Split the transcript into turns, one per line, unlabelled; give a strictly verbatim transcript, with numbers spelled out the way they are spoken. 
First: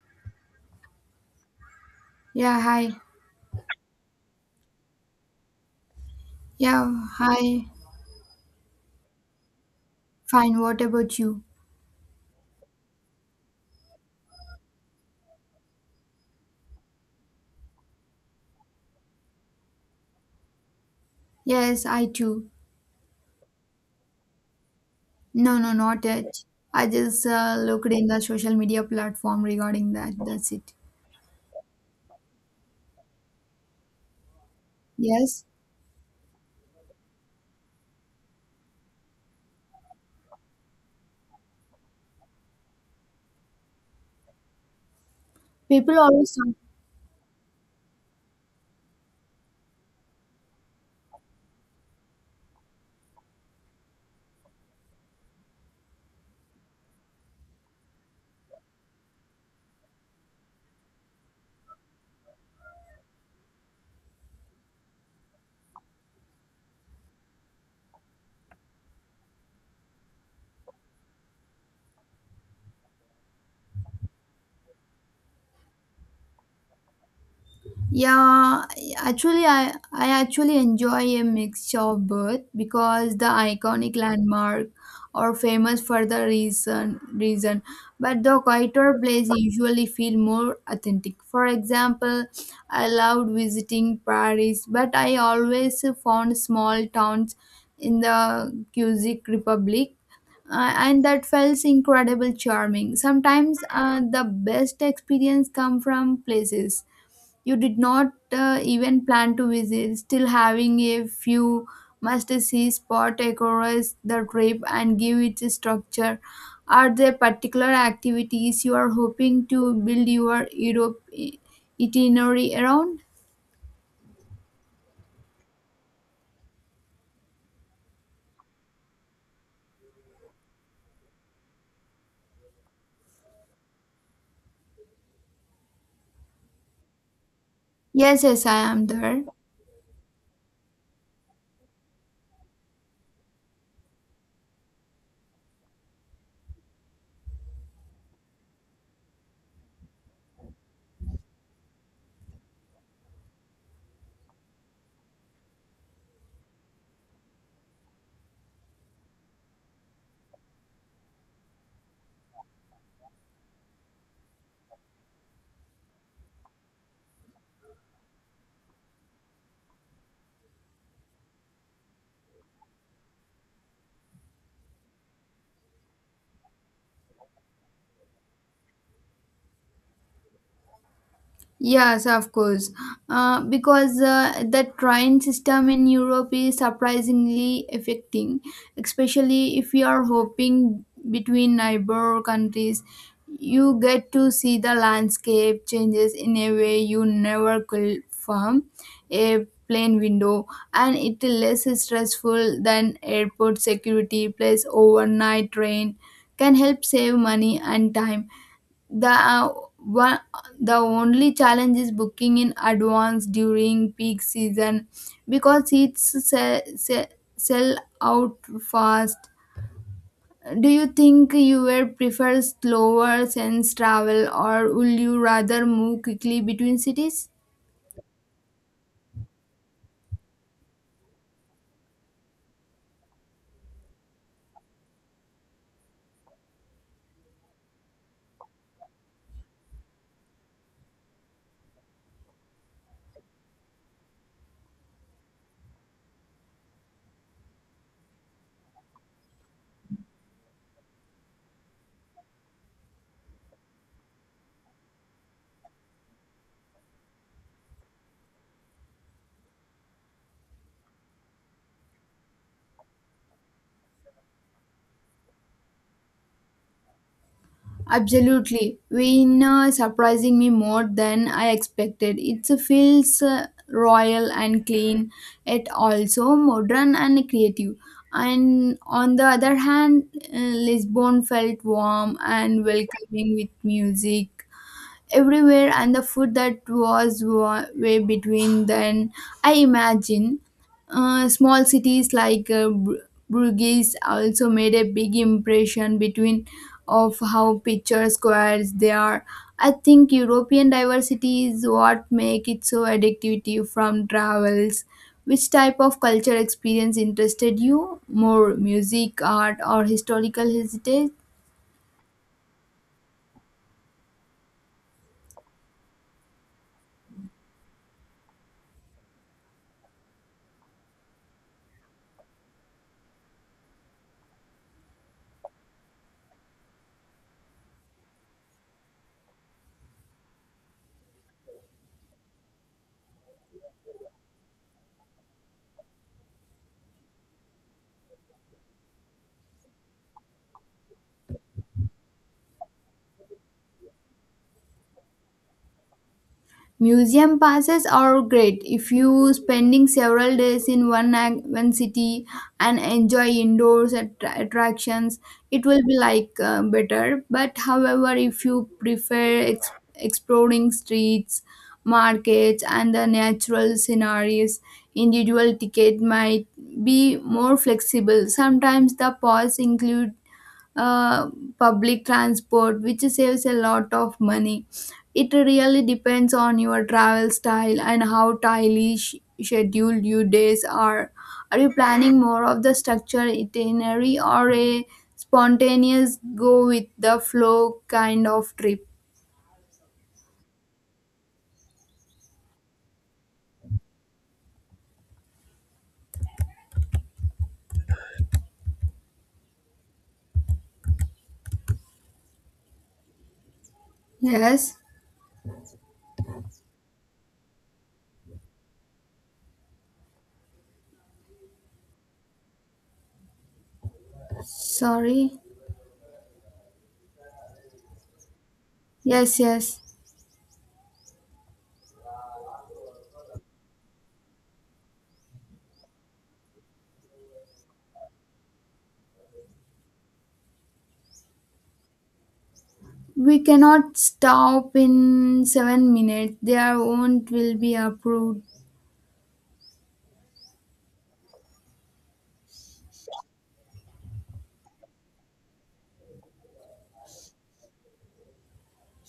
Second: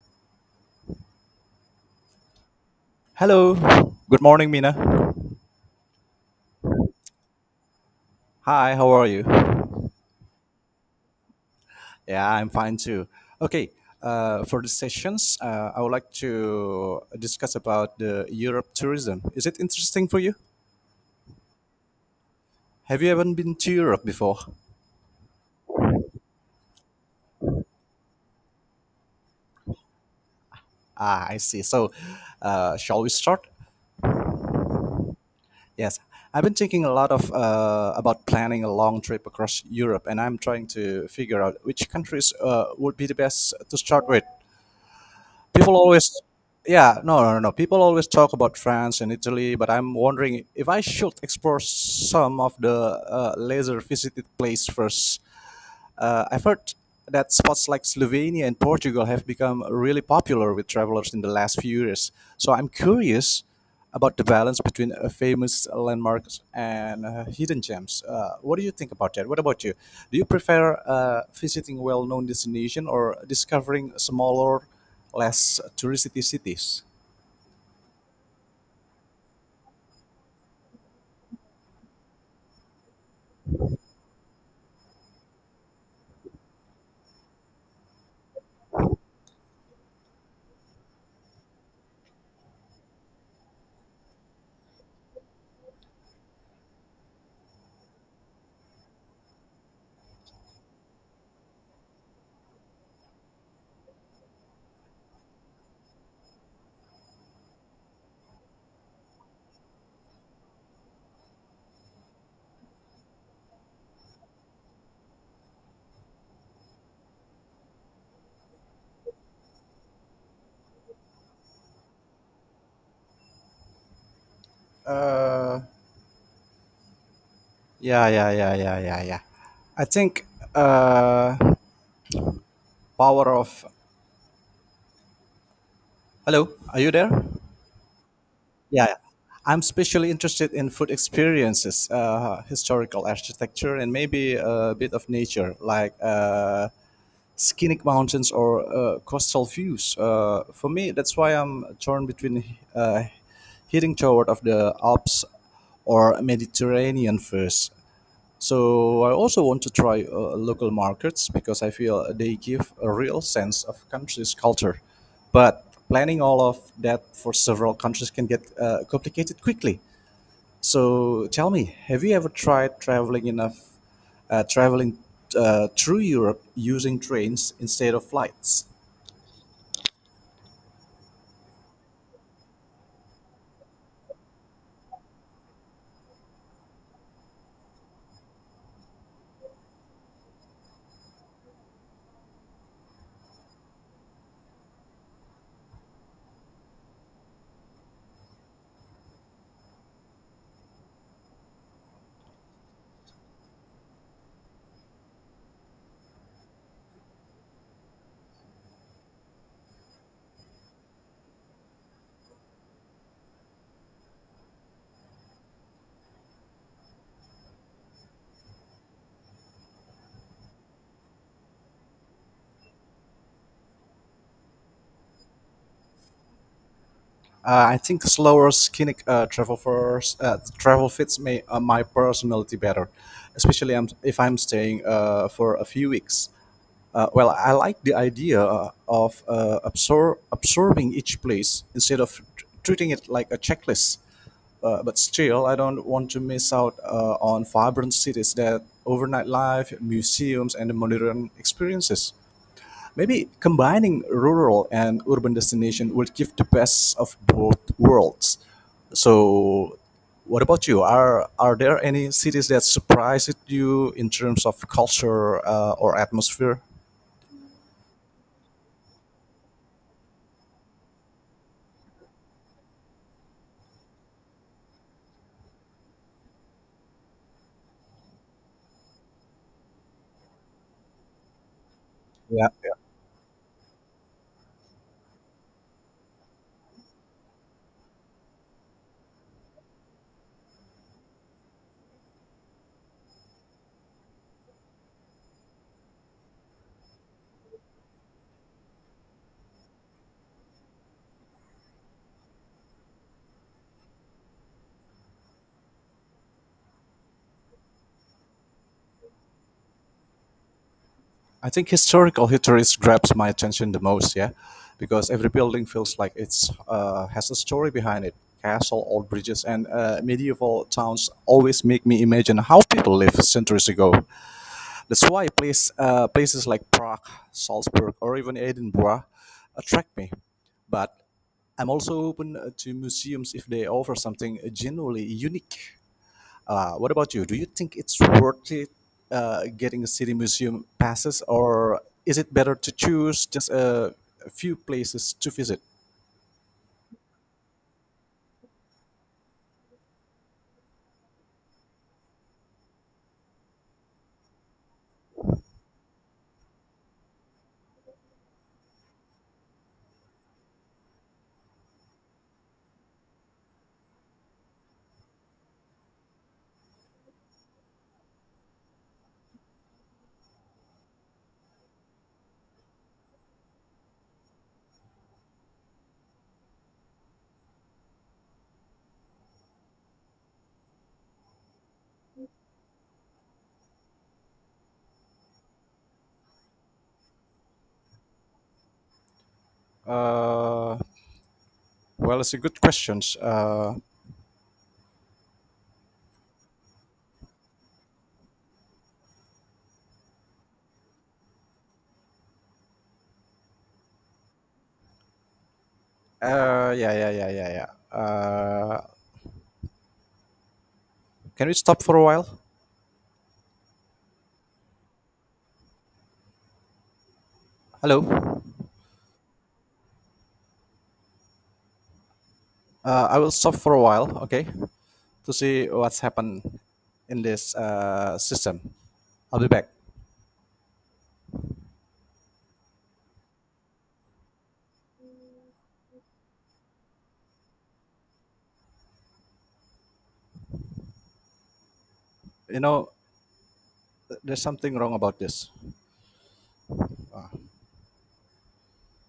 Yeah, hi.
Hello. Good morning, Mina.
Yeah, hi.
Hi, how are you?
Fine, what about you?
Yeah, I'm fine too. Okay, uh, for this sessions, uh, I would like to discuss about the Europe tourism. Is it interesting for you?
Yes, I too.
Have you ever been to Europe before?
No, no, not yet. I just uh, looked in the social media platform regarding that. That's it.
Ah, I see. So, uh, shall we start?
Yes,
Yes, I've been thinking a lot of uh, about planning a long trip across Europe, and I'm trying to figure out which countries uh, would be the best to start with. People
people
always
always.
yeah no no no no. People always talk about france and italy but I'm wondering if I should explore some of the uh, lesser visited place first. uh, I've heard that spots like Slovenia and Portugal have become really popular with travelers in the last few years. So I'm curious about the balance between uh, famous landmarks and uh, hidden gems. Uh, what do you think about that? What about you? Do you prefer uh, visiting well-known destination or discovering smaller, less touristy cities?
Yeah, actually, I, I actually enjoy a mixture of both because the iconic landmark are famous for the reason reason, but the quieter place usually feel more authentic. For example, I loved visiting Paris, but I always found small towns in the Czech Republic. Uh, and that felt incredible charming. Sometimes uh, the best experience come from places you did not uh, even plan to visit. Still, having a few must-see spot across the trip and give it a structure. Are there particular activities you are hoping to build your Europe i- itinerary around?
Uh, yeah, yeah, yeah, yeah, yeah, yeah. I think uh, power of hello. Are you there?
Yes, yes, I
Yeah,
am
yeah.
there.
I'm especially interested in food experiences, uh, historical architecture, and maybe a bit of nature, like uh, scenic mountains or uh, coastal views. Uh, for me, that's why I'm torn between uh, heading toward of the Alps or Mediterranean first. So I also want to try uh, local markets because I feel they give a real sense of country's culture. But planning all of that for several countries can get uh, complicated quickly. So tell me, have you ever tried traveling enough, uh, traveling uh, through Europe using trains instead of flights?
Yes, of course. Uh, because uh, the train system in Europe is surprisingly affecting, especially if you are hopping between neighbor countries. You get to see the landscape changes in a way you never could from a plane window, and it is less stressful than airport security. Plus, overnight train can help save money and time. The uh, one, the only challenge is booking in advance during peak season because seats sell, sell, sell out fast. Do you think you will prefer slower sense travel or will you rather move quickly between cities?
Uh, I think slower skinny uh, travel first, uh, travel fits me, uh, my personality better, especially I'm, if I'm staying uh, for a few weeks. Uh, well, I like the idea uh, of uh, absor- absorbing each place instead of tr- treating it like a checklist. Uh, but still, I don't want to miss out uh, on vibrant cities that overnight life, museums, and the modern experiences. Maybe combining rural and urban destination will give the best of both worlds. So, what about you? Are are there any cities that surprised you in terms of culture uh, or atmosphere?
Absolutely. Vienna surprising me more than I expected. It feels uh, royal and clean, yet also modern and creative. And on the other hand, uh, Lisbon felt warm
Yeah,
and welcoming with music, everywhere, and the food that was wa- way between then I imagine uh, small cities like uh, Bru- Bruges also made a big impression between of how picture squares they are. I think European diversity is what make it so addictive from travels. Which type of culture experience interested you more, music, art, or historical heritage?
I think historical histories grabs my attention the most. Yeah, because every building feels like it's uh, has a story behind it. Castle, old bridges, and uh, medieval towns always make me imagine how people lived centuries ago. That's why place, uh, places like Prague, Salzburg, or even Edinburgh attract me. But I'm also open uh, to museums if they offer something uh, genuinely unique. Uh, what about you? Do you think it's worth it uh, getting a city museum passes, or is it better to choose just a, a few places to visit?
Museum passes are great if you spending several days in one ac- one city and enjoy indoors attra- attractions. It will be like uh, better. But however, if you prefer ex- exploring streets, markets, and the natural scenarios, individual ticket might be more flexible. Sometimes the pass include uh, public transport, which saves a lot of money. It really depends on your travel style and how tightly sh- scheduled your days are. Are you planning more of the structured itinerary or a spontaneous go with the flow kind of trip?
Uh, Well, it's a good questions. Uh,
Yes,
uh, yeah, yeah, yeah, yeah, yeah. Uh, can we stop for a while?
sorry.
Hello.
Yes, yes.
Uh, I will stop for a while, okay, to see what's happened in this uh, system. I'll be back.
We cannot stop in seven minutes. Their own will be approved.
You know, there's something wrong about this. Uh,